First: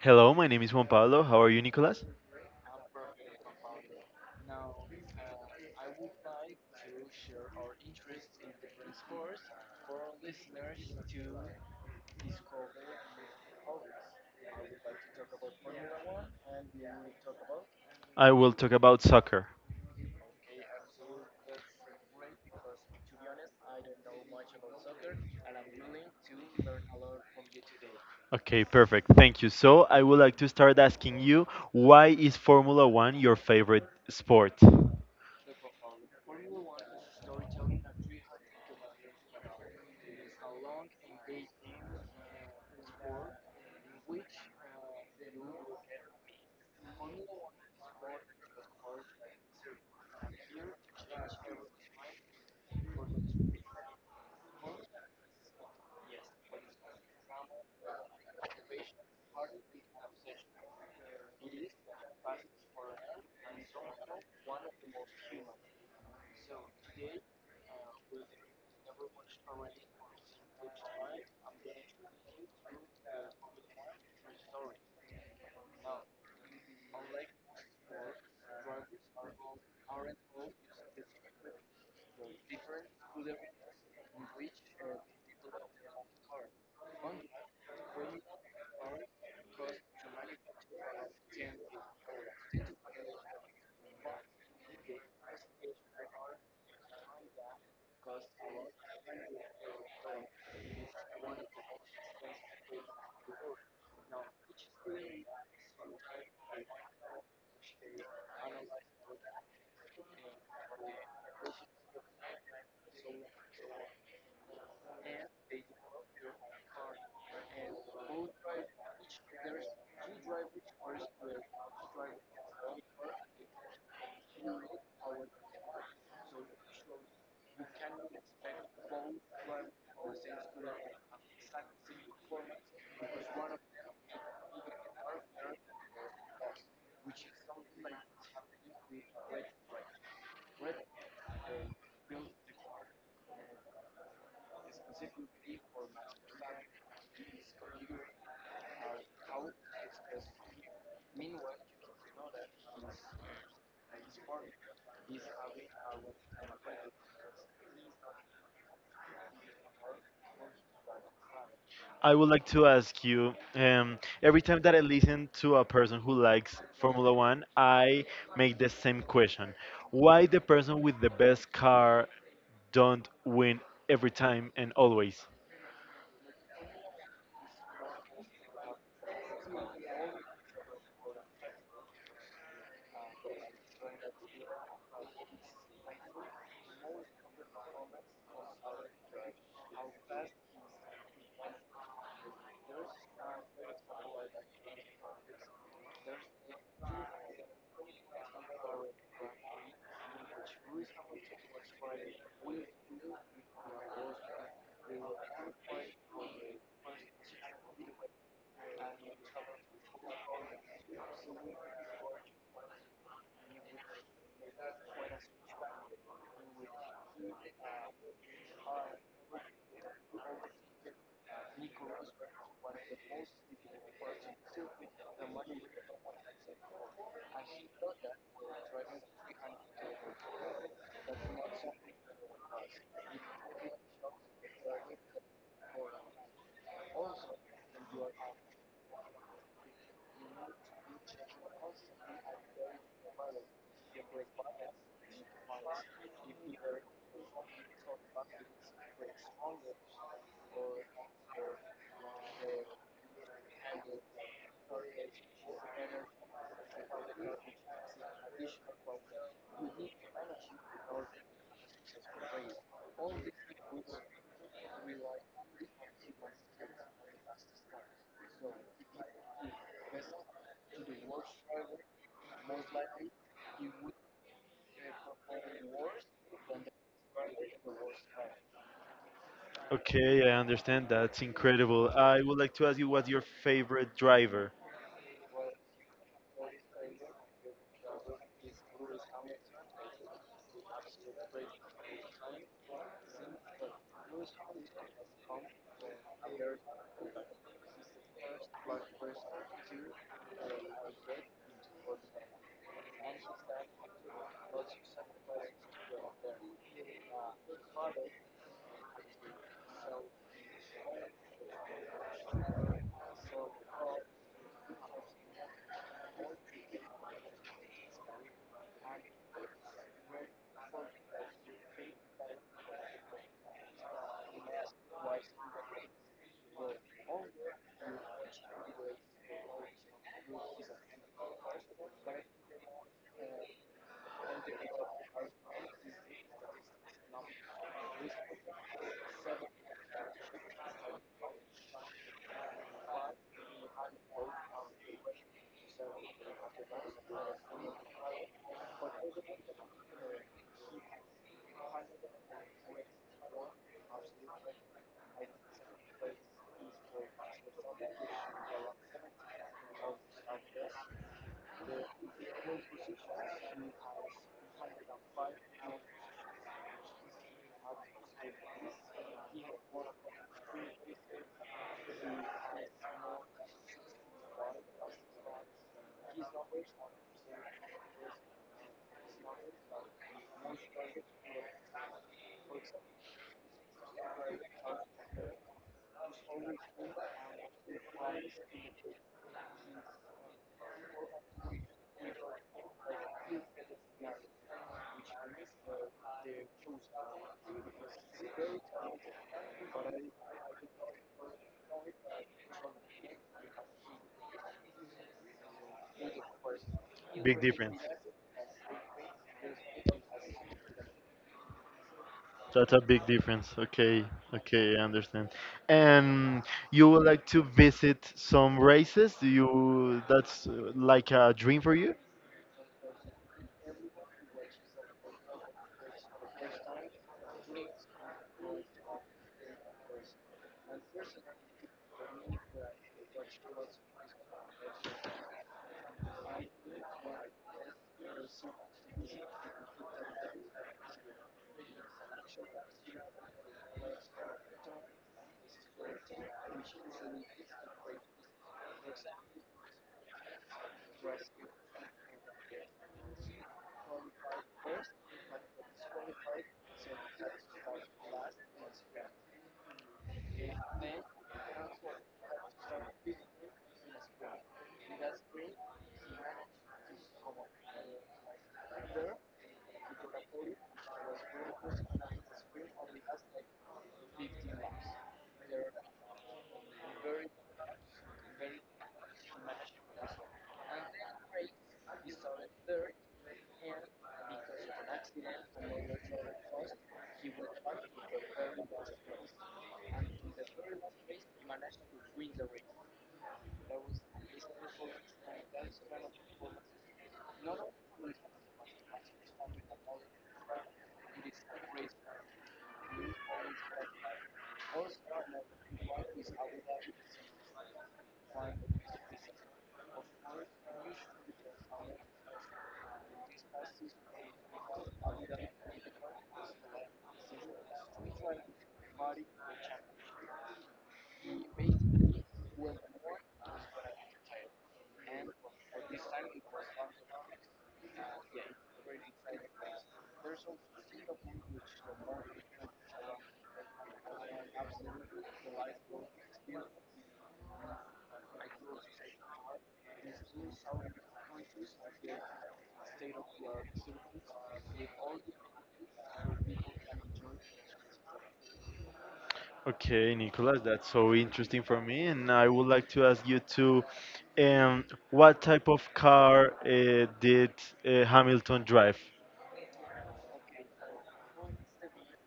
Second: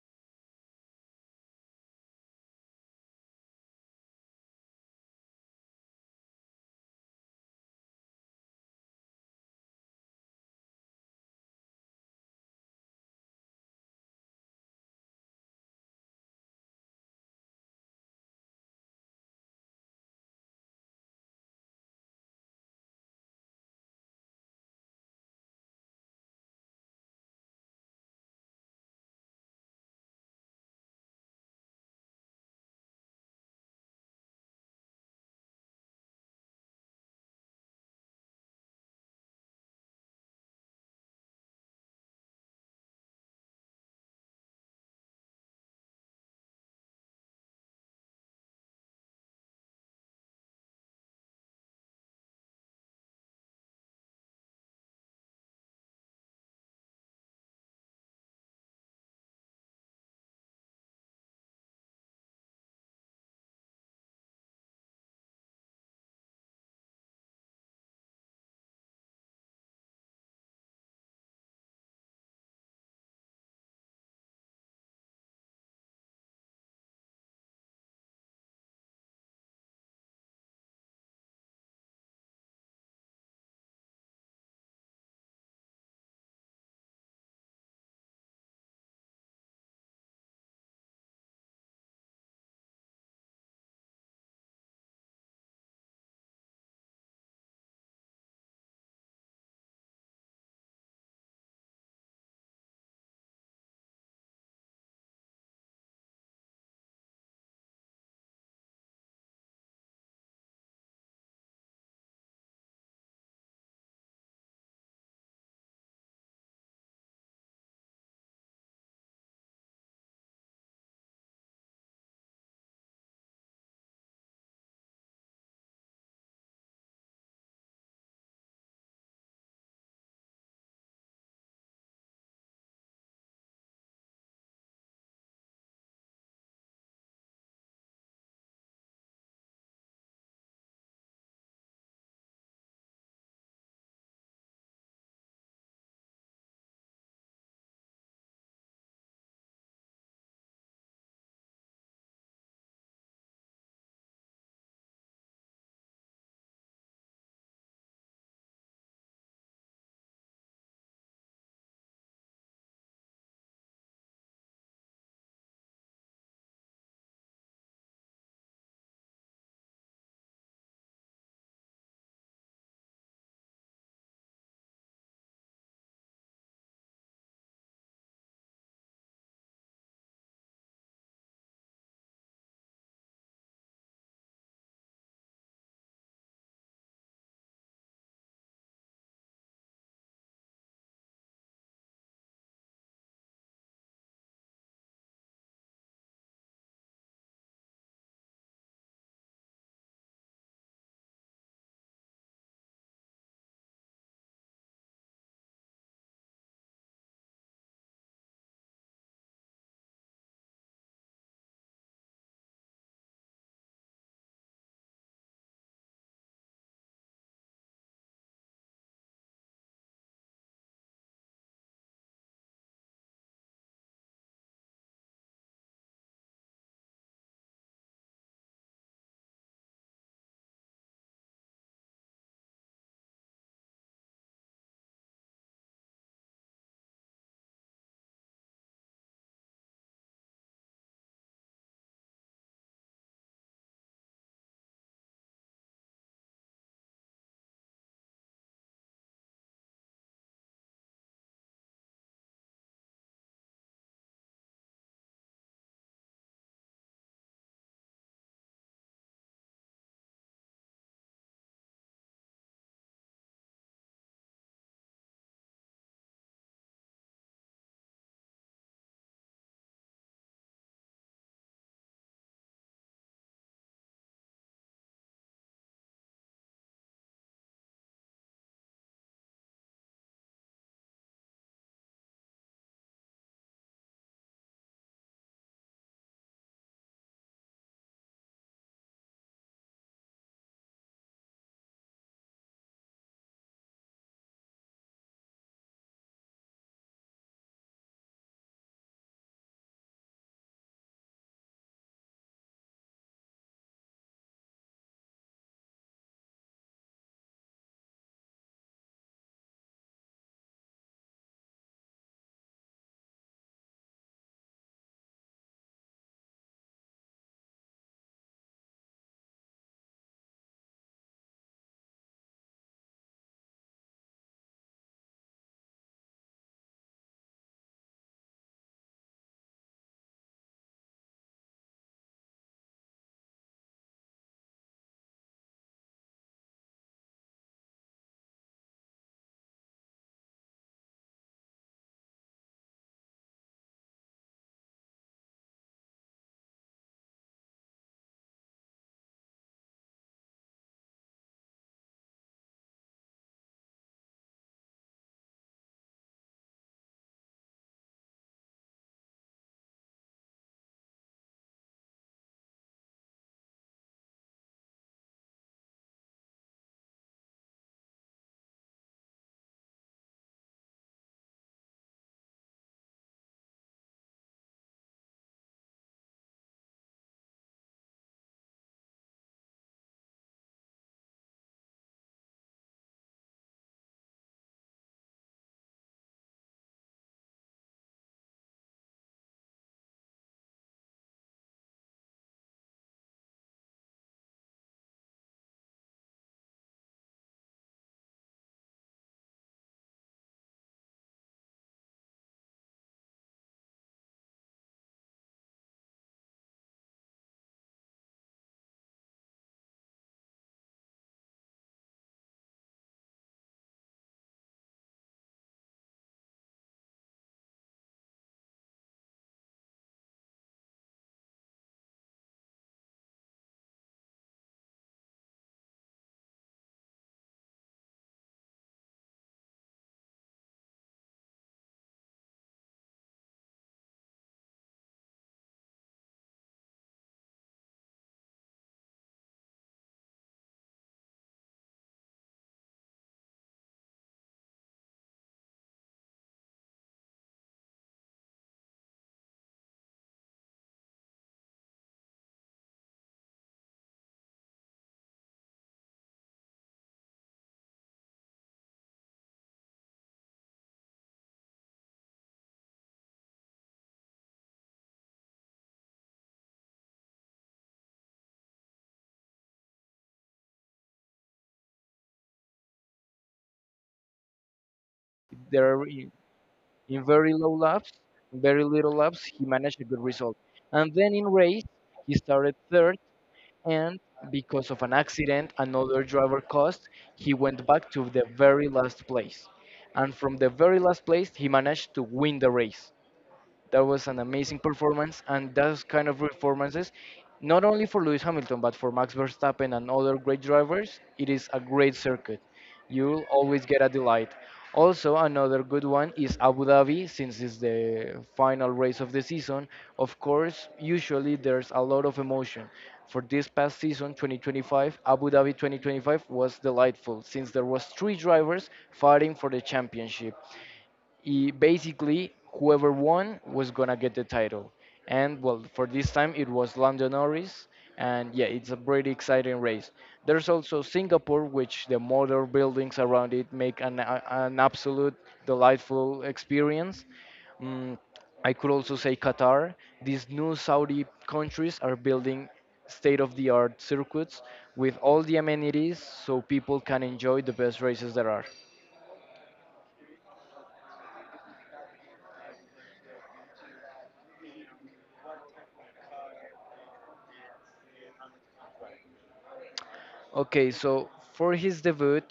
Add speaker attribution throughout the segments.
Speaker 1: Hello, my name is Juan Pablo. How are you, Nicolas? I will talk about soccer. Okay, perfect. Thank you. So, I would like to start asking you, why is Formula One your favorite sport? I would like to ask you, every time that I listen to a person who likes Formula One, I make the same question. Why the person with the best car don't win every time and always? Okay, I understand. That's incredible. I would like to ask you, what's your favorite driver? Big difference. That's a big difference. Okay, okay, I understand. And you would like to visit some races? Do you? That's like a dream for you?
Speaker 2: There in, in very low laps, very little laps, he managed a good result. And then in race, he started third, and because of an accident, another driver caused, he went back to the very last place. And from the very last place, he managed to win the race. That was an amazing performance, and those kind of performances, not only for Lewis Hamilton but for Max Verstappen and other great drivers, it is a great circuit. You'll always get a delight. Also, another good one is Abu Dhabi, since it's the final race of the season. Of course, usually there's a lot of emotion. For this past season, 2025, Abu Dhabi 2025 was delightful, since there was three drivers fighting for the championship he, basically whoever won was gonna get the title. And well, for this time it was Lando Norris, and yeah, it's a pretty exciting race. There's also Singapore, which the modern buildings around it make an absolute delightful experience. Mm, I could also say Qatar. These new Saudi countries are building state of the art circuits with all the amenities so people can enjoy the best races there are.
Speaker 1: Okay, Nicolas, that's so interesting for me, and I would like to ask you what type of car did Hamilton drive?
Speaker 2: Okay, so for his debut,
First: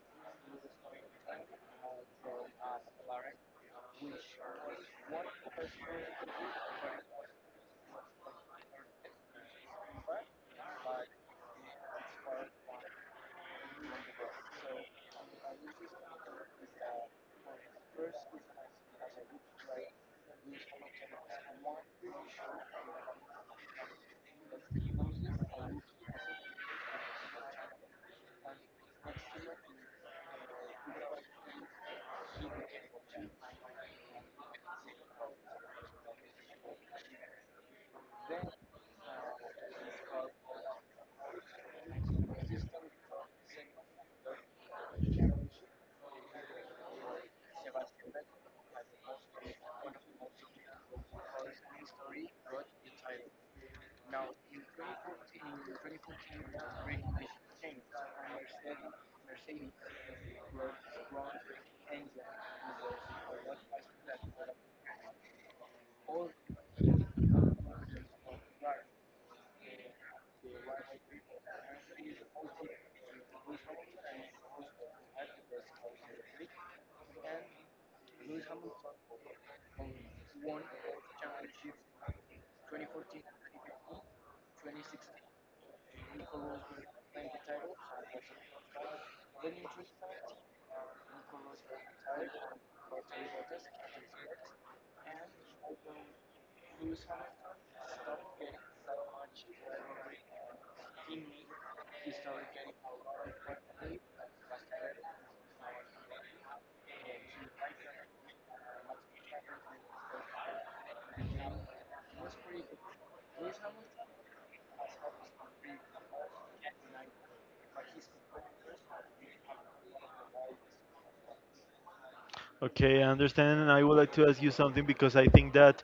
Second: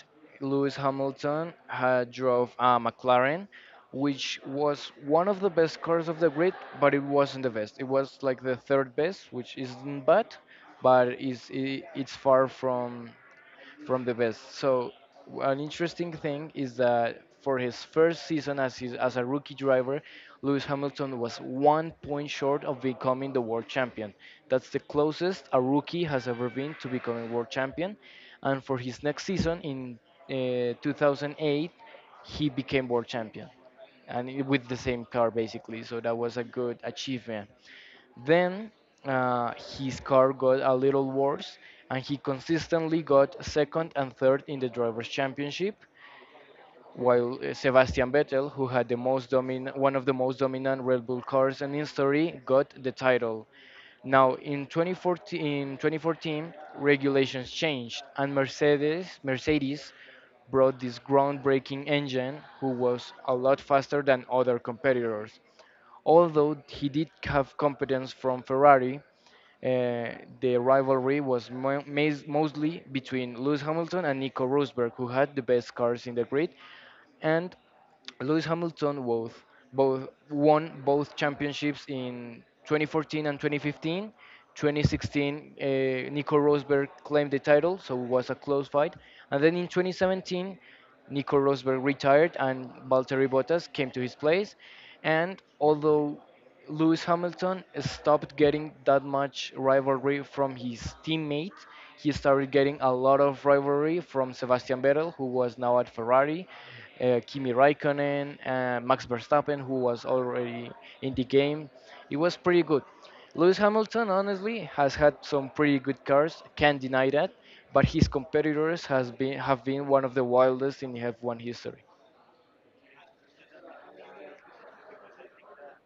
Speaker 2: Lewis Hamilton had drove a McLaren, which was one of the best cars of the grid, but it wasn't the best. It was like the third best, which isn't bad, but is I it's far from the best. So an interesting thing is that for his first season as a rookie driver, Lewis Hamilton was 1 point short of becoming the world champion. That's the closest a rookie has ever been to becoming world champion. And for his next season in 2008, he became world champion with the same car basically. So that was a good achievement. Then uh, his car got a little worse, and he consistently got second and third in the drivers' championship. While Sebastian Vettel, who had one of the most dominant Red Bull cars in history, got the title. Now, in 2014, in 2014 regulations changed, and Mercedes brought this groundbreaking engine who was a lot faster than other competitors. Although he did have competence from Ferrari, the rivalry was mostly between Lewis Hamilton and Nico Rosberg, who had the best cars in the grid, and Lewis Hamilton both, both won both championships in 2014 and 2015. 2016, Nico Rosberg claimed the title, so it was a close fight. And then in 2017, Nico Rosberg retired and Valtteri Bottas came to his place. And although Lewis Hamilton stopped getting that much rivalry from his teammate, he started getting a lot of rivalry from Sebastian Vettel, who was now at Ferrari, Kimi Raikkonen, Max Verstappen, who was already in the game. It was pretty good. Lewis Hamilton, honestly, has had some pretty good cars. Can't deny that. But his competitors has been have been one of the wildest in F1 history.
Speaker 1: Okay, I understand, and I would like to ask you something because I think that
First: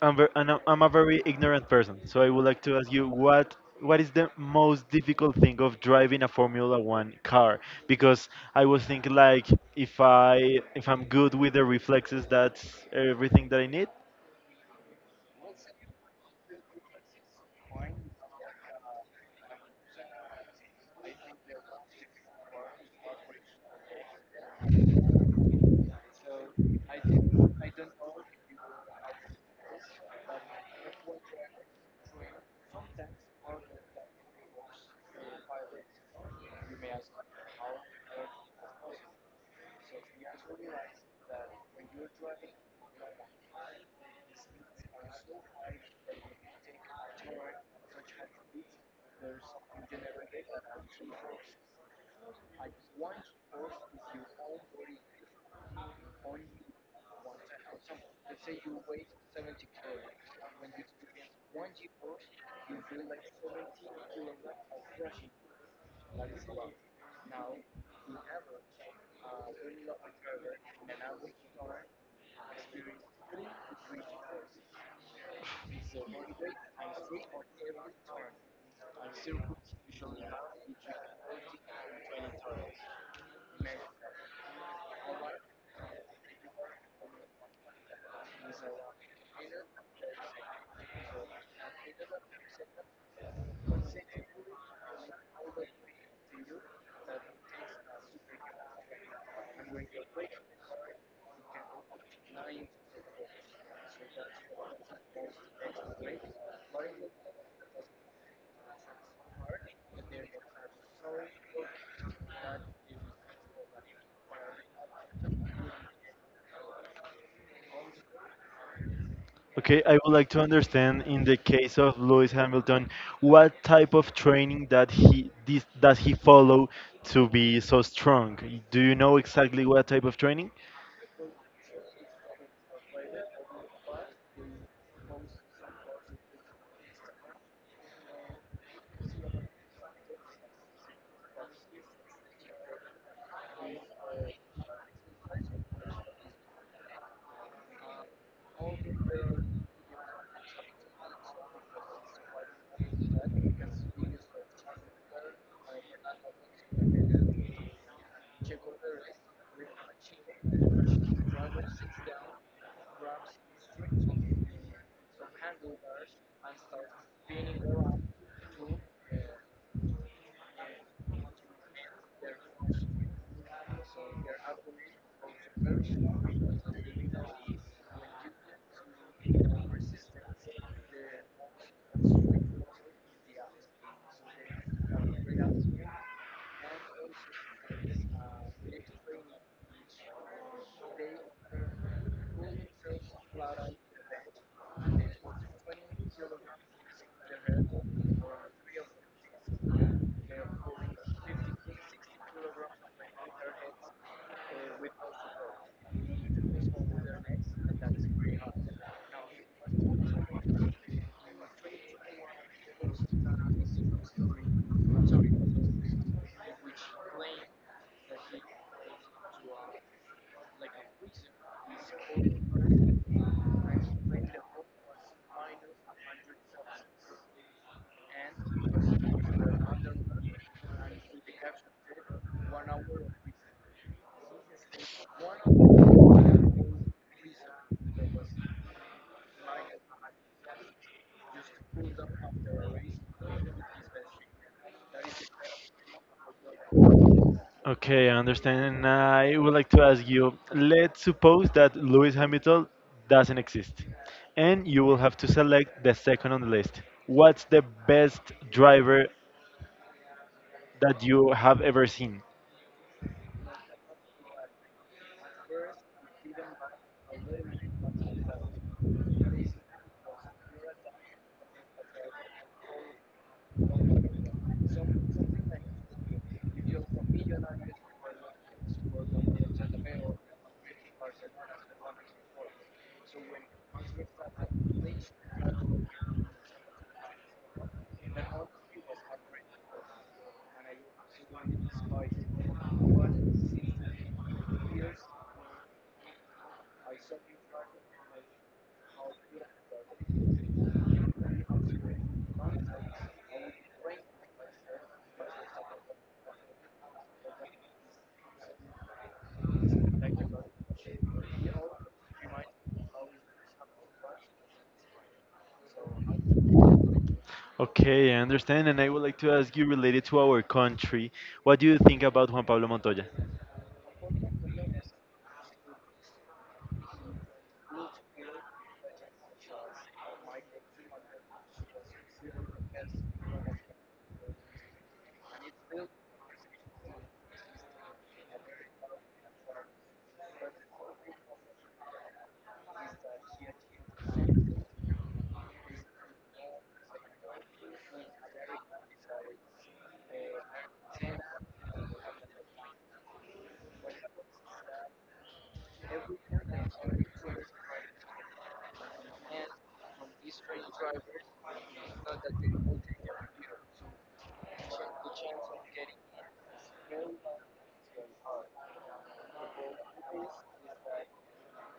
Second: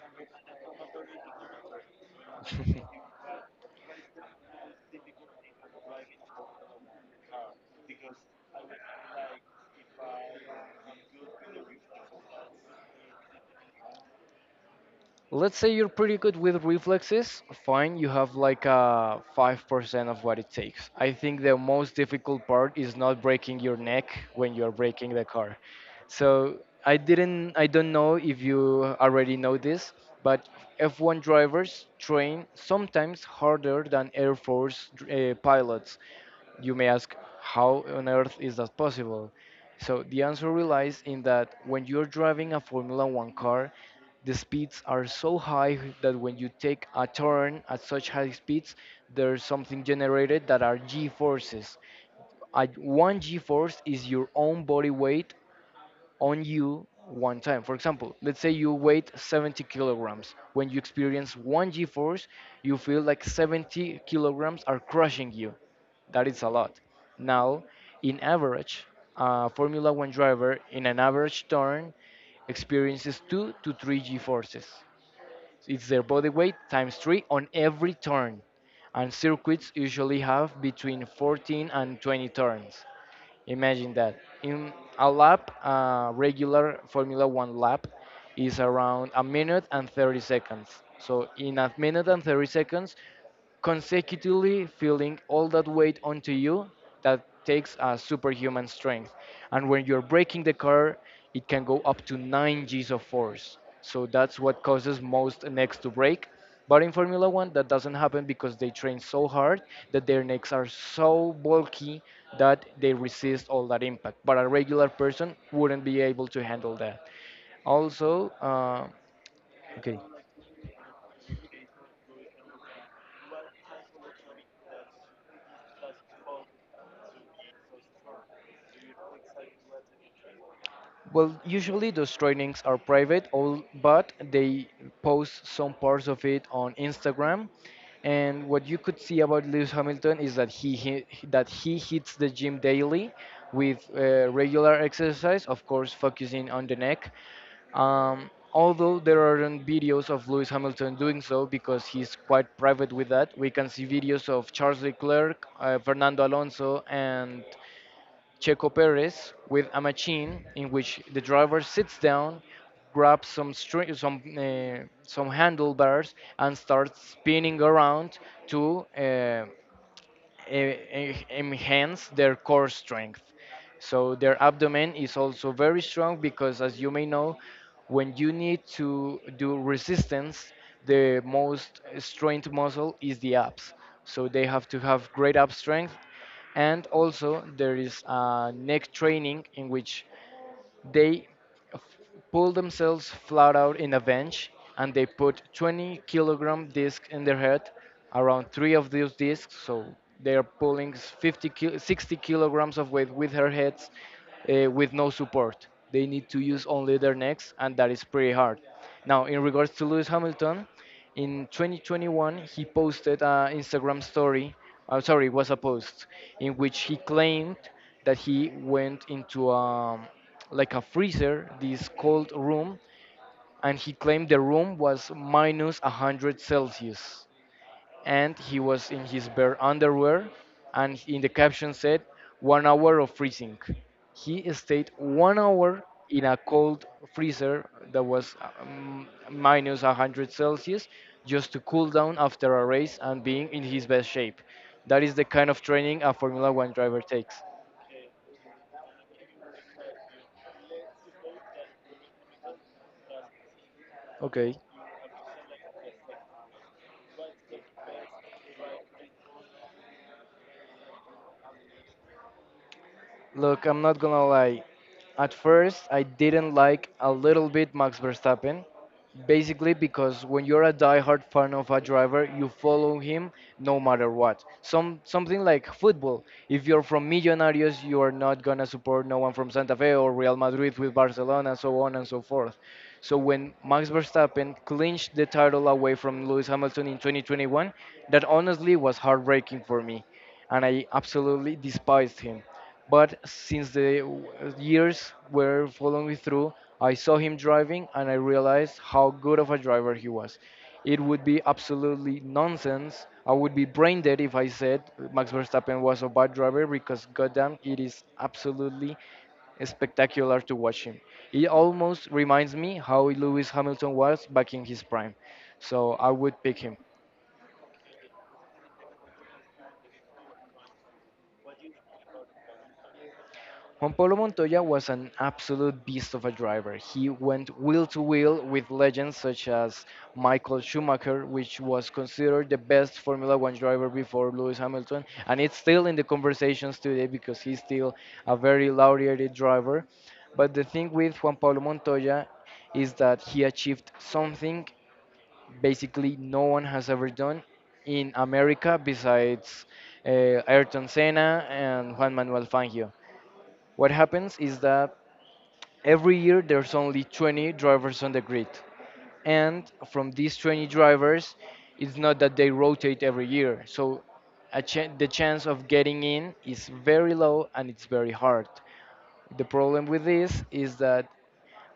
Speaker 1: I'm a very ignorant person. So I would like to ask you what is the most difficult thing of driving a Formula One car? Because I was thinking like if I if I'm good with the reflexes, that's everything that I need.
Speaker 2: Let's say you're pretty good with reflexes, fine, you have like a 5% of what it takes. I think the most difficult part is not breaking your neck when you're breaking the car. So I don't know if you already know this, but F1 drivers train sometimes harder than air force pilots. You may ask, how on earth is that possible? So the answer relies in that when you're driving a formula 1 car, the speeds are so high that when you take a turn at such high speeds, there's something generated that are g forces. One g force is your own body weight on you one time. For example, let's say you weight 70 kilograms. When you experience one g force, you feel like 70 kilograms are crushing you. That is a lot. Now, in average, a Formula One driver in an average turn experiences two to three g forces. It's their body weight times 3 on every turn, and circuits usually have between 14 and 20 turns. Imagine that. In a lap, a regular Formula 1 lap is around a minute and 30 seconds. So, in a minute and 30 seconds, consecutively feeling all that weight onto you, that takes a superhuman strength. And when you're braking the car, it can go up to 9 Gs of force. So that's what causes most necks to break. But in Formula One, that doesn't happen because they train so hard that their necks are so bulky that they resist all that impact. But a regular person wouldn't be able to handle that. Also,
Speaker 1: Okay, I
Speaker 2: okay.
Speaker 1: would like to understand, in the case of Lewis Hamilton, what type of training does he follow to be so strong? Do you know exactly what type of training?
Speaker 2: Well, usually those trainings are private, all, but they post some parts of it on Instagram. And what you could see about Lewis Hamilton is that he that he hits the gym daily with regular exercise, of course, focusing on the neck. Although there aren't videos of Lewis Hamilton doing so because he's quite private with that, we can see videos of Charles Leclerc, Fernando Alonso, and Checo Perez with a machine in which the driver sits down, grabs some string, some handlebars, and starts spinning around to e- enhance their core strength. So their abdomen is also very strong because, as you may know, when you need to do resistance, the most strained muscle is the abs. So they have to have great ab strength. And also, there is a neck training in which they f- pull themselves flat out in a bench and they put 20 kilogram disc in their head, around three of those discs. So they are pulling 60 kilograms of weight with their heads with no support. They need to use only their necks, and that is pretty hard. Now, in regards to Lewis Hamilton, in 2021, he posted an Instagram story. I'm sorry, it was a post in which he claimed that he went into a like a freezer, this cold room, and he claimed the room was minus 100 Celsius. And he was in his bare underwear, and in the caption said, 1 hour of freezing. He stayed 1 hour in a cold freezer that was minus 100 Celsius just to cool down after a race and being in his best shape. That is the kind of training a Formula One driver takes.
Speaker 1: Okay, I understand. And I would like to ask you, let's suppose that Lewis Hamilton doesn't exist,
Speaker 2: Okay.
Speaker 1: and you will have to select the second on the list. What's the best driver that you have ever seen?
Speaker 2: Look, I'm not gonna lie. At first, I didn't like a little bit Max Verstappen, basically because when you're a diehard fan of a driver, you follow him no matter what. Something like football. If you're from Millonarios, you are not gonna support no one from Santa Fe or Real Madrid with Barcelona, so on and so forth. So when Max Verstappen clinched the title away from Lewis Hamilton in 2021, that honestly was heartbreaking for me, and I absolutely despised him. But years were following me through, I saw him driving and I realized how good of a driver he was. It would be absolutely nonsense. I would be brain dead if I said Max Verstappen was a bad driver because, goddamn, it is absolutely spectacular to watch him. It almost reminds me how Lewis Hamilton was back in his prime. So I would pick him.
Speaker 1: Okay, I understand. And I would like to ask you, related to our country, what do you think about Juan Pablo Montoya?
Speaker 2: Juan Pablo Montoya was an absolute beast of a driver. He went wheel to wheel with legends such as Michael Schumacher, which was considered the best Formula One driver before Lewis Hamilton, and it's still in the conversations today because he's still a very lauded driver. But the thing with Juan Pablo Montoya is that he achieved something basically no one has ever done in America besides Ayrton Senna and Juan Manuel Fangio. What happens is that every year there's only 20 drivers on the grid. And from these 20 drivers, it's not that they rotate every year. So a chan the chance of getting in is very low and it's very hard. The problem with this is that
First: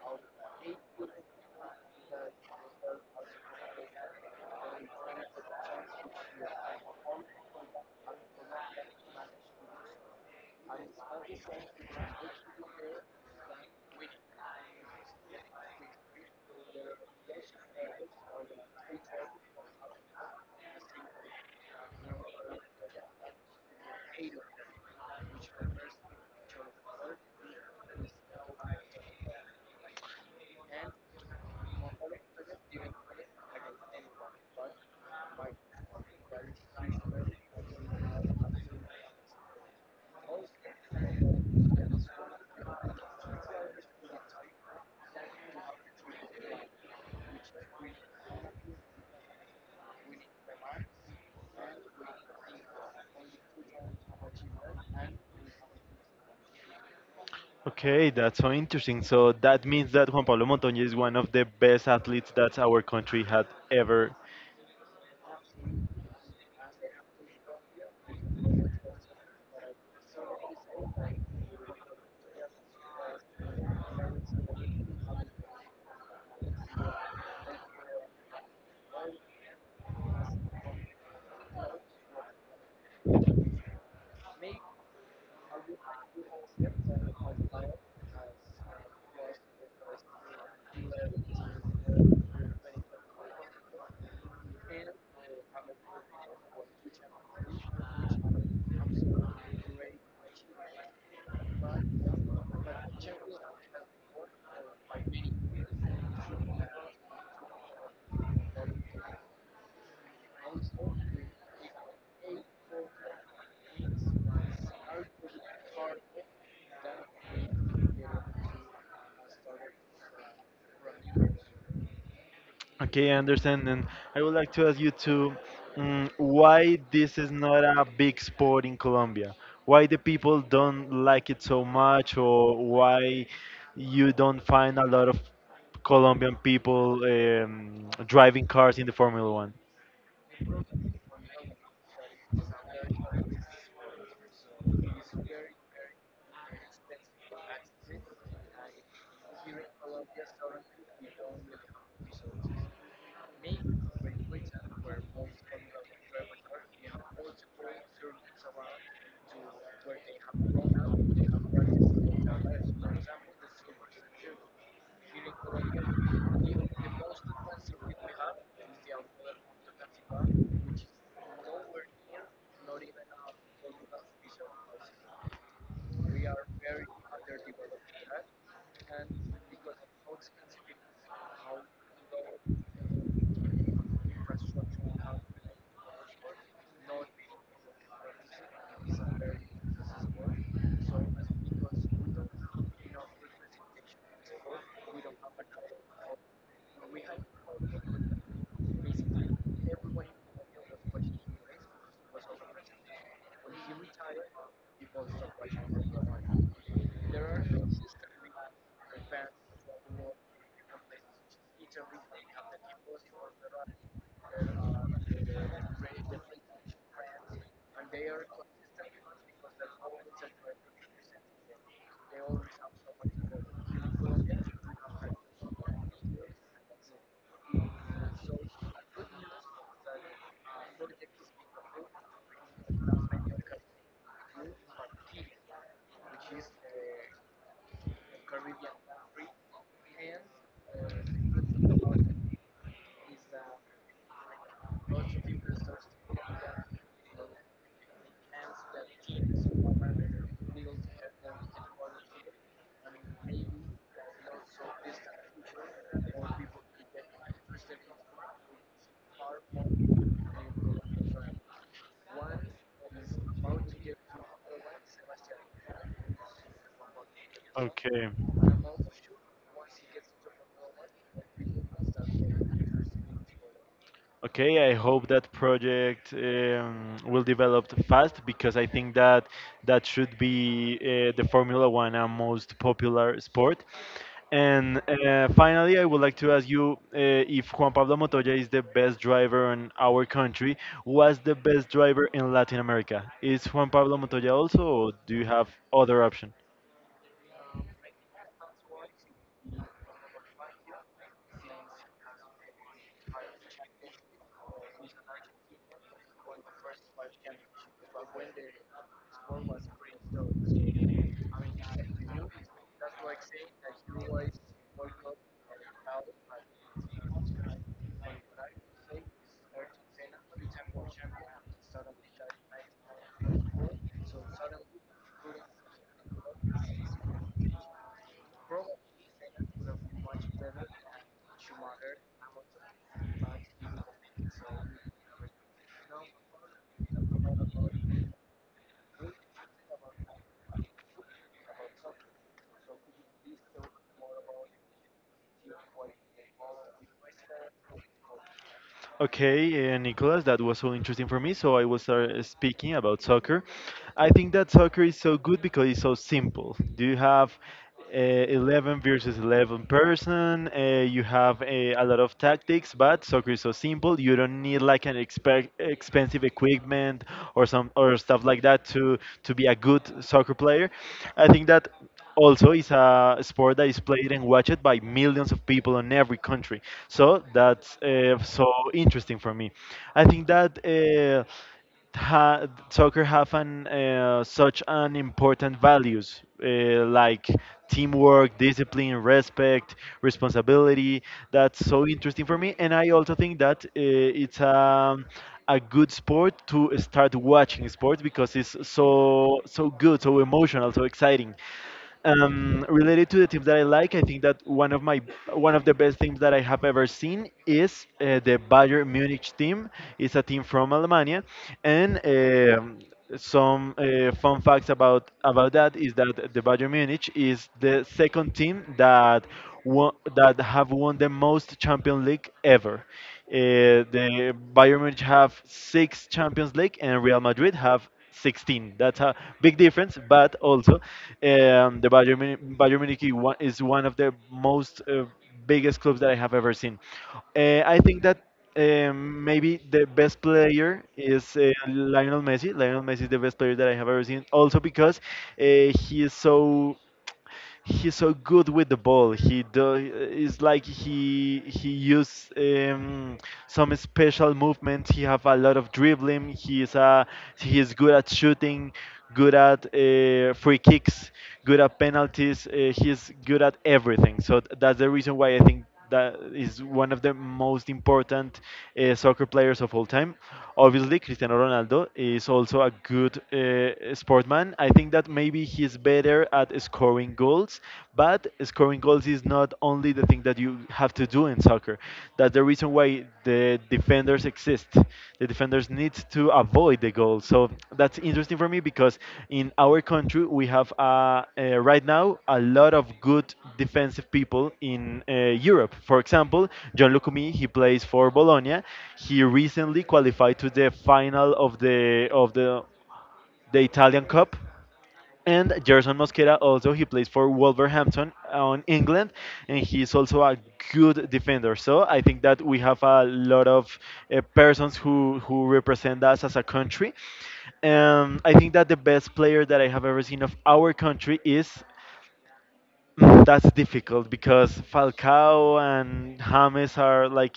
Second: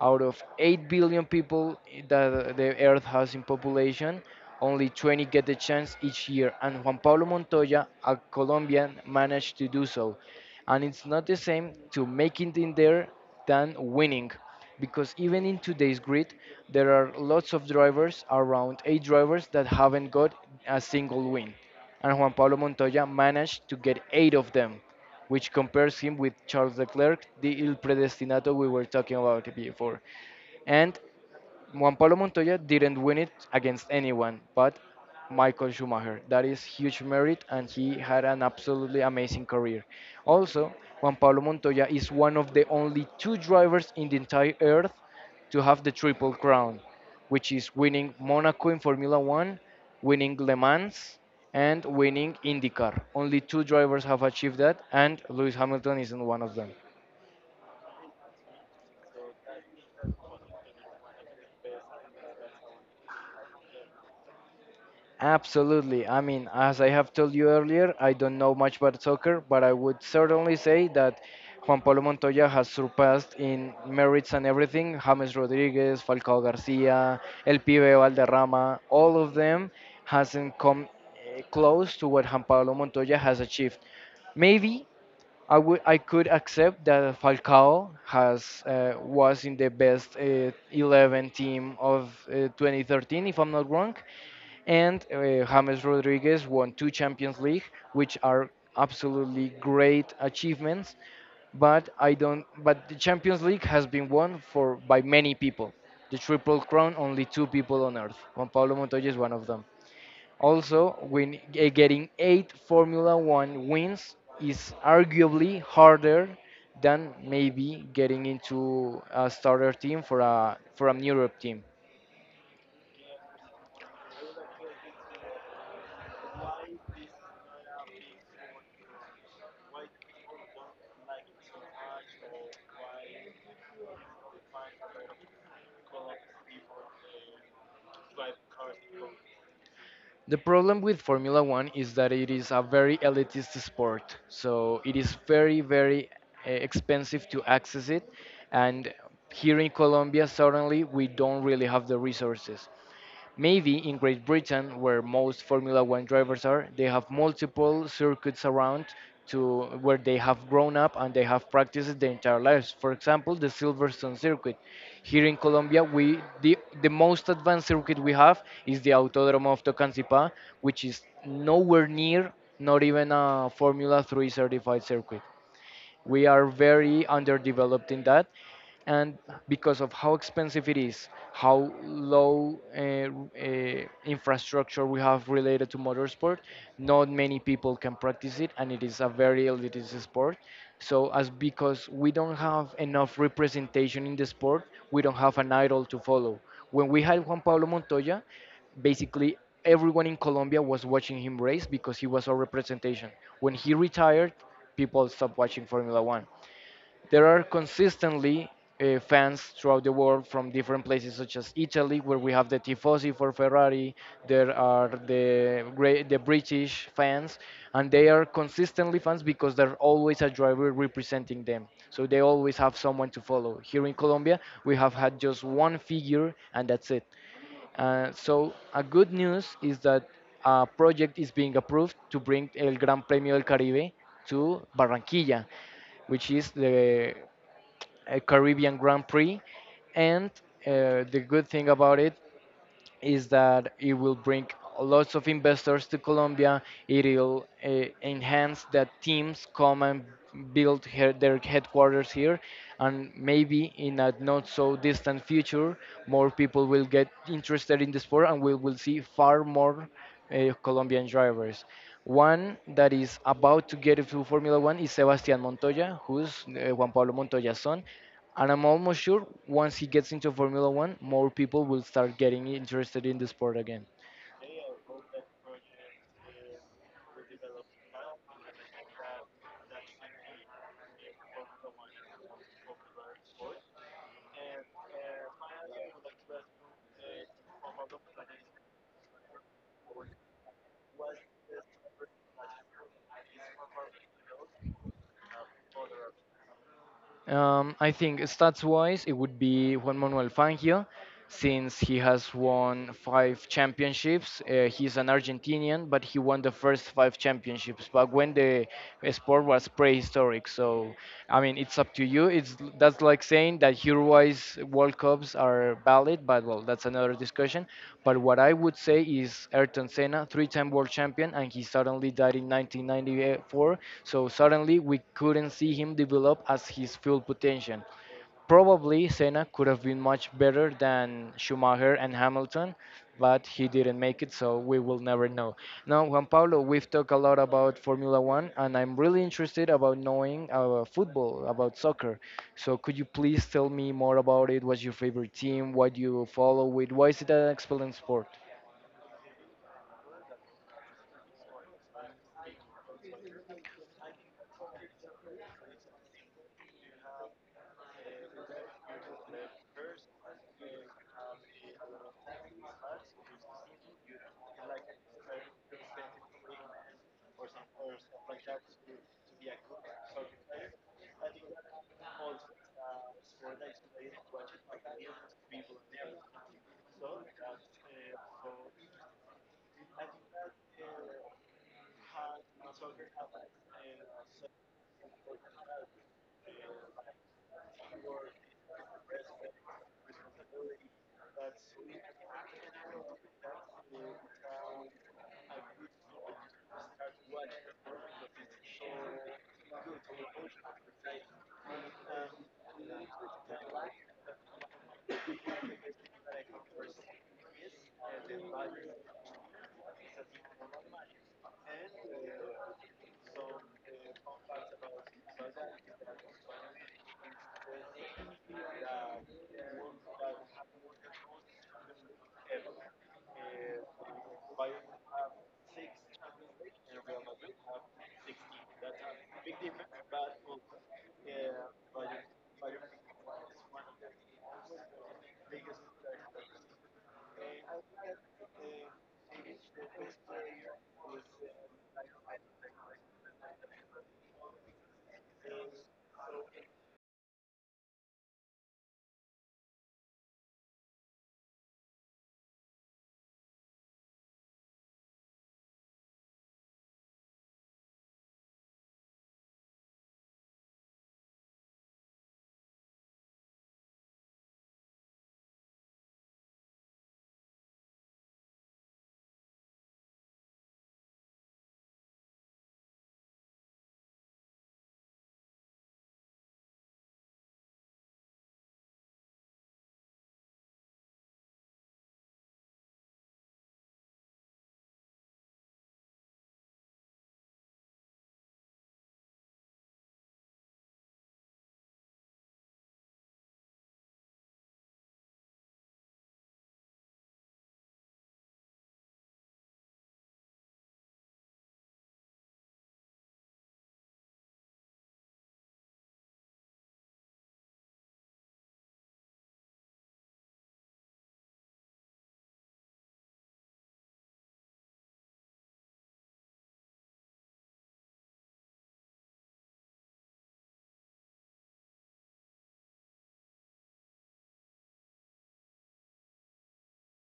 Speaker 2: out of 8 billion people that the earth has in population, only 20 get the chance each year. And Juan Pablo Montoya, a Colombian, managed to do so. And it's not the same to make it in there than winning, because even in today's grid there are lots of drivers, around eight drivers, that haven't got a single win. And Juan Pablo Montoya managed to get eight of them, which compares him with Charles Leclerc, the ill predestinato we were talking about before. And Juan Pablo Montoya didn't win it against anyone but Michael Schumacher. That is huge merit, and he had an absolutely amazing career. Also, Juan Pablo Montoya is one of the only two drivers in the entire earth to have the triple crown, which is winning Monaco in Formula One, winning Le Mans, and winning IndyCar. Only two drivers have achieved that, and Lewis Hamilton isn't one of them.
Speaker 1: Okay, that's so interesting. So that means that Juan Pablo Montoya is one of the best athletes that our country had ever.
Speaker 2: Absolutely. I mean, as I have told you earlier, I don't know much about soccer, but I would certainly say that Juan Pablo Montoya has surpassed in merits and everything James Rodriguez, Falcao Garcia, El Pibe Valderrama, all of them hasn't come close to what Juan Pablo Montoya has achieved. Maybe I could accept that Falcao has was in the best 11 team of 2013 if I'm not wrong and James Rodriguez won two Champions League, which are absolutely great achievements. But I don't. But the Champions League has been won for by many people. The Triple Crown, only two people on earth. Juan Pablo Montoya is one of them. Also, win, getting 8 Formula One wins is arguably harder than maybe getting into a starter team for an Europe team.
Speaker 1: Okay, I understand. And I would like to ask you why this is not a big sport in Colombia? Why the people don't like it so much, or why you don't find a lot of Colombian people driving cars in the Formula One?
Speaker 2: The problem with Formula One is that it is a very elitist sport, so it is very, very expensive to access it. And here in Colombia, certainly, we don't really have the resources. Maybe in Great Britain, where most Formula One drivers are, they have multiple circuits around to where they have grown up and they have practiced their entire lives. For example, the Silverstone circuit. Here in Colombia, the most advanced circuit we have is the Autódromo of Tocancipá, which is nowhere near, not even a Formula 3 certified circuit. We are very underdeveloped in that, and because of how expensive it is, how low infrastructure we have related to motorsport, not many people can practice it, and it is a very elitist sport. So, as because we don't have enough representation in the sport, we don't have an idol to follow. When we had Juan Pablo Montoya, basically everyone in Colombia was watching him race because he was our representation. When he retired, people stopped watching Formula One. There are consistently fans throughout the world from different places, such as Italy, where we have the tifosi for Ferrari. There are the British fans, and they are consistently fans because there's always a driver representing them. So they always have someone to follow. Here in Colombia, we have had just one figure, and that's it. So a good news is that a project is being approved to bring El Gran Premio del Caribe to Barranquilla, which is the Caribbean Grand Prix. And the good thing about it is that it will bring lots of investors to Colombia. It will enhance that teams come and their headquarters here, and maybe in a not so distant future, more people will get interested in the sport, and we will see far more Colombian drivers. One that is about to get into Formula One is Sebastian Montoya, who's Juan Pablo Montoya's son.
Speaker 1: Okay.
Speaker 2: And I'm almost sure once he gets into Formula One, more people will start getting interested in the sport again.
Speaker 1: Okay, I hope that project will develop fast because I think that that should be, the Formula One, most popular sport. And finally, I would like to ask you, if Juan Pablo Montoya is the best driver in our country, was the best driver in Latin America? Is Juan Pablo Montoya also, or do you have other option?
Speaker 2: I think stats wise, it would be Juan Manuel Fangio, since he has won 5 championships. He's an Argentinian, but he won the first 5 championships back when the sport was prehistoric. So, I mean, it's up to you. It's that's like saying that Uruguay's World Cups are valid, but well, that's another discussion. But what I would say is Ayrton Senna, three-time world champion, and he suddenly died in 1994. So suddenly we couldn't see him develop as his full potential. Probably Senna could have been much better than Schumacher and Hamilton, but he didn't make it, so we will never know. Now, Juan Pablo, we've talked a lot about Formula One, and I'm really interested about knowing about football, about soccer. So, could you please tell me more about it? What's your favorite team? What do you follow it? Why is it an excellent sport?
Speaker 1: Okay, Nicholas, that was so interesting for me. So I was speaking about soccer. I think that soccer is so good because it's so simple. Do you have uh, 11 versus 11 person? You have a lot of tactics, but soccer is so simple. You don't need like an expensive equipment or some or stuff like that to be a good soccer player. I think that also it's a sport that is played and watched by millions of people in every country, so that's so interesting for me. I think that soccer have an such an important values, like teamwork, discipline, respect, responsibility. That's so interesting for me, and I also think that it's a good sport to start watching sports because it's so, so good, so emotional, so exciting. Related to the teams that I like, I think that one of the best teams that I have ever seen is, the Bayern Munich team. It's a team from Alemania, and some fun facts about that is that the Bayern Munich is the second team that that have won the most Champions League ever. The Bayern Munich have six Champions League, and Real Madrid have 16. That's a big difference, but also, the Bayern Munich is one of the most, biggest clubs that I have ever seen. I think that maybe the best player is, Lionel Messi. Lionel Messi is the best player that I have ever seen, also because uh, he is so he's so good with the ball. He do, it's like he use some special movement. He have a lot of dribbling. He is good at shooting, good at free kicks, good at penalties. He's good at everything. So that's the reason why I think that is one of the most important soccer players of all time. Obviously, Cristiano Ronaldo is also a good sportman. I think that maybe he's better at scoring goals, but scoring goals is not only the thing that you have to do in soccer. That's the reason why the defenders exist. The defenders need to avoid the goal. So that's interesting for me because in our country we have right now a lot of good defensive people in, Europe. For example, John Lucumi, he plays for Bologna. He recently qualified to the final of the Italian Cup, and Gerson Mosquera, also he plays for Wolverhampton on England, and he's also a good defender. So I think that we have a lot of persons who represent us as a country. I think that the best player that I have ever seen of our country is, mm, that's difficult because Falcao and James are like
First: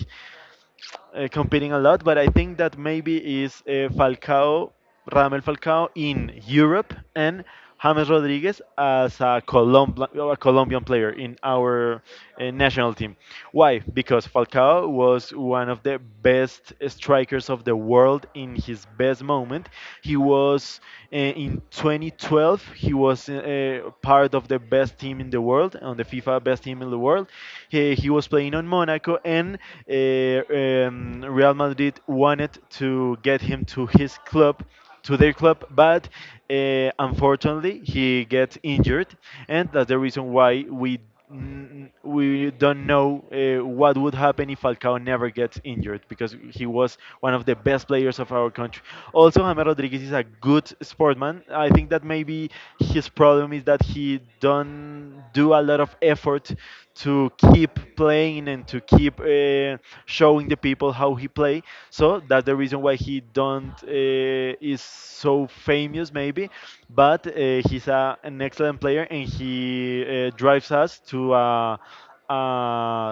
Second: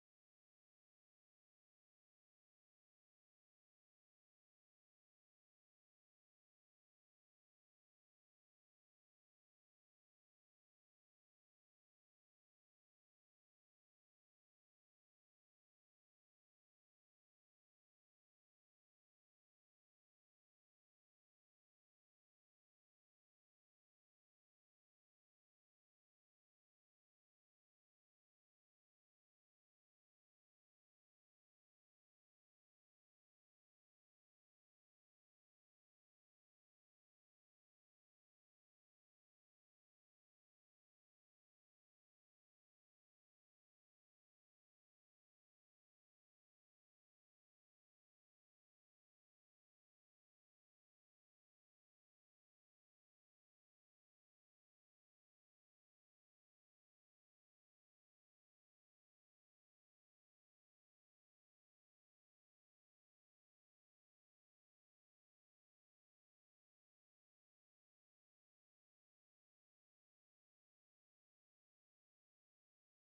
Speaker 1: competing a lot, but I think that maybe is, Falcao, Ramel Falcao in Europe, and James Rodriguez as a, Colomb- a Colombian player in our national team. Why? Because Falcao was one of the best strikers of the world in his best moment. He was, in 2012, he was part of the best team in the world, on the FIFA best team in the world. He was playing on Monaco, and Real Madrid wanted to get him to his club, to their club, but unfortunately he gets injured, and that's the reason why we don't know what would happen if Falcao never gets injured, because he was one of the best players of our country. Also, James Rodriguez is a good sportman. I think that maybe his problem is that he don't do a lot of effort to keep playing and to keep showing the people how he play. So that's the reason why he don't, is so famous maybe, but he's a, an excellent player, and he drives us to a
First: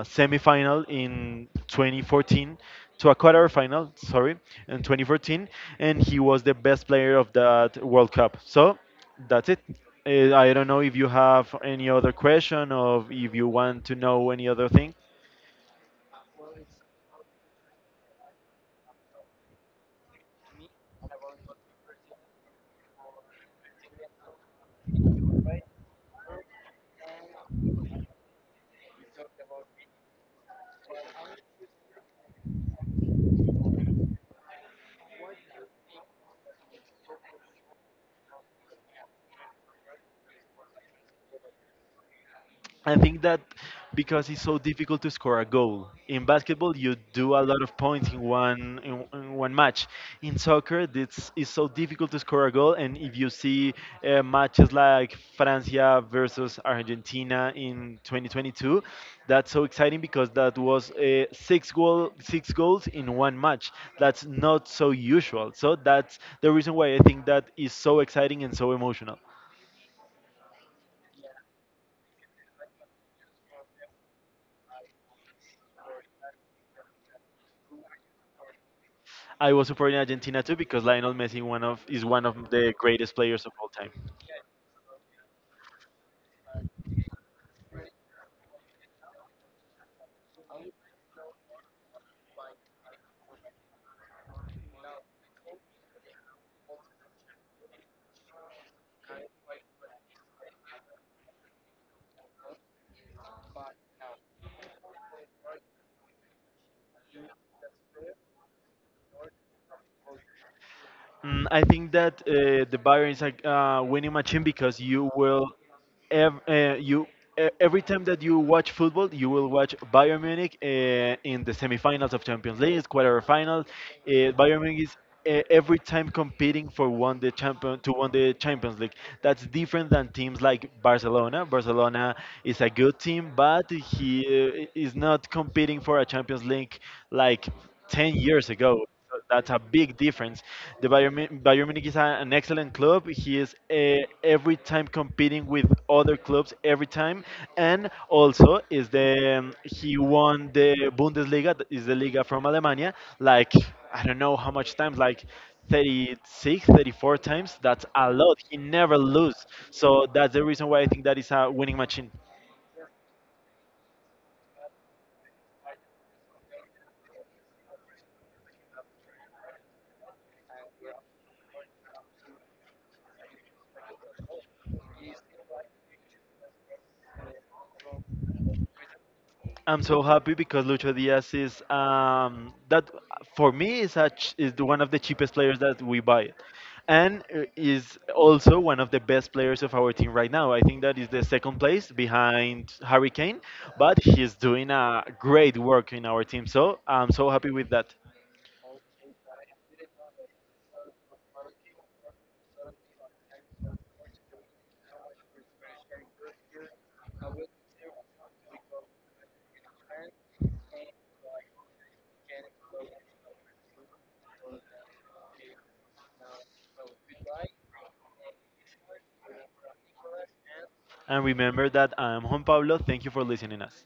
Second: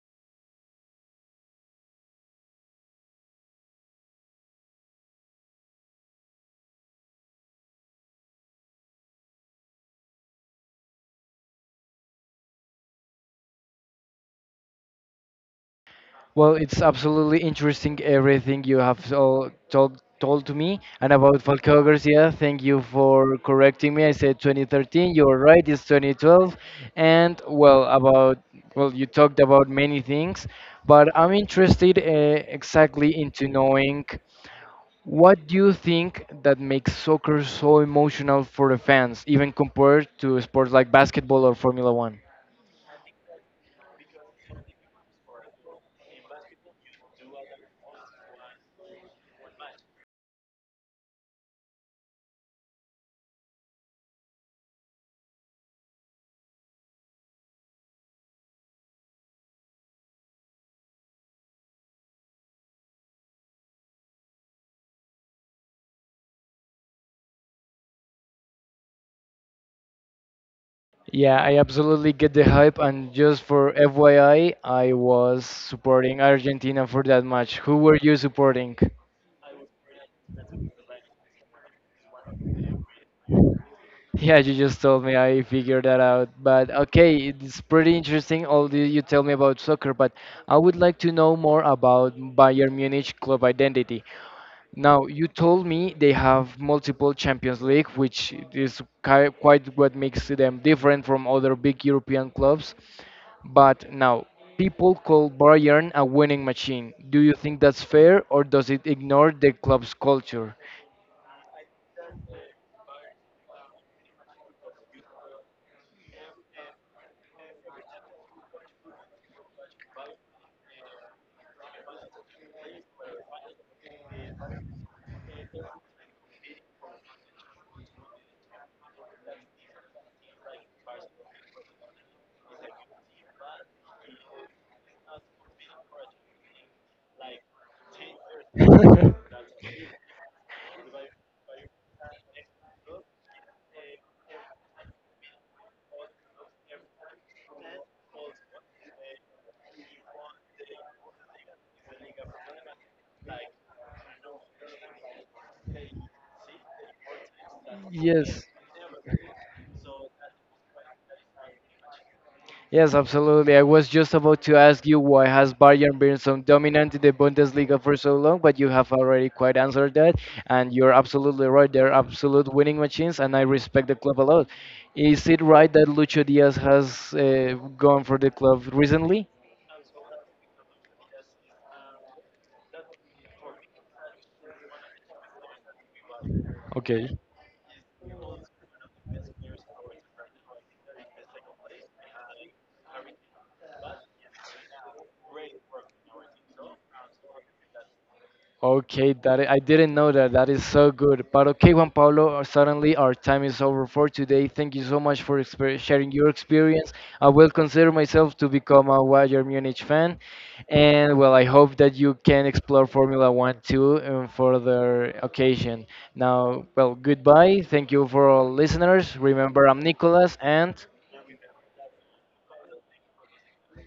Speaker 1: semifinal in 2014, to a quarterfinal, sorry, in 2014, and he was the best player of that World Cup. So that's it. I don't know if you have any other question or if you want to know any other thing.
Speaker 2: Well, it's absolutely interesting everything you have all told to me and about Falcao Garcia. Thank you for correcting me. I said 2013. You're right. It's 2012. And well, about well, you talked about many things, but I'm interested exactly into knowing what do you think that makes soccer so emotional for the fans, even compared to sports like basketball or Formula One.
Speaker 1: I think that because it's so difficult to score a goal in basketball, you do a lot of points in one match. In soccer, it's so difficult to score a goal, and if you see matches like Francia versus Argentina in 2022, that's so exciting because that was six goals in one match. That's not so usual. So that's the reason why I think that is so exciting and so emotional.
Speaker 2: Yeah, I absolutely get the hype. And just for FYI, I was supporting Argentina for that match. Who were you supporting?
Speaker 1: I was supporting Argentina too because Lionel Messi one of is one of the greatest players of all time.
Speaker 2: Yeah, you just told me. I figured that out. But okay, it's pretty interesting. All the, you tell me about soccer, but I would like to know more about Bayern Munich club identity. Now, you told me they have multiple Champions League, which is ki- quite what makes them different from other big European clubs. But now, people call Bayern a winning machine. Do you think that's fair, or does it ignore the club's culture?
Speaker 1: Mm, I think that the Bayern is a, winning machine, because you will ev- uh, you every time that you watch football, you will watch Bayern Munich in the semifinals of Champions League, quarterfinals. Bayern Munich is every time competing for one the champion to win the Champions League. That's different than teams like Barcelona. Barcelona is a good team, but he is not competing for a Champions League like 10 years ago. So that's a big difference. The Bayern Munich is a- an excellent club. He is, every time competing with other clubs every time, and also is the he won the Bundesliga, that is the Liga from Alemania. Like I don't know how much times, like 36, 34 times. That's a lot.
Speaker 2: Yes.
Speaker 1: He never lose. So that's the reason why I think that is a winning machine.
Speaker 2: Yes, absolutely. I was just about to ask you why has Bayern been so dominant in the Bundesliga for so long, but you have already quite answered that, and you're absolutely right. They're absolute winning machines, and I respect the club a lot. Is it right that Lucho Diaz has gone for the club recently?
Speaker 1: I'm so happy because Lucho Diaz is, that for me is a ch- is the- one of the cheapest players that we buy,
Speaker 2: Okay.
Speaker 1: and is also one of the best players of our team right now. I think that is the second place behind Harry Kane, but he's doing a great work in our team. So I'm so happy with that.
Speaker 2: Okay, that I didn't know that. That is so good. But okay, Juan Pablo, suddenly our time is over for today. Thank you so much for exper- sharing your experience. I will consider myself to become a Bayern Munich fan, and well, I hope that you can explore Formula One too for the occasion. Now, well, goodbye. Thank you for all listeners. Remember, I'm Nicolas, and
Speaker 1: And remember that I'm Juan Pablo. Thank you for listening us.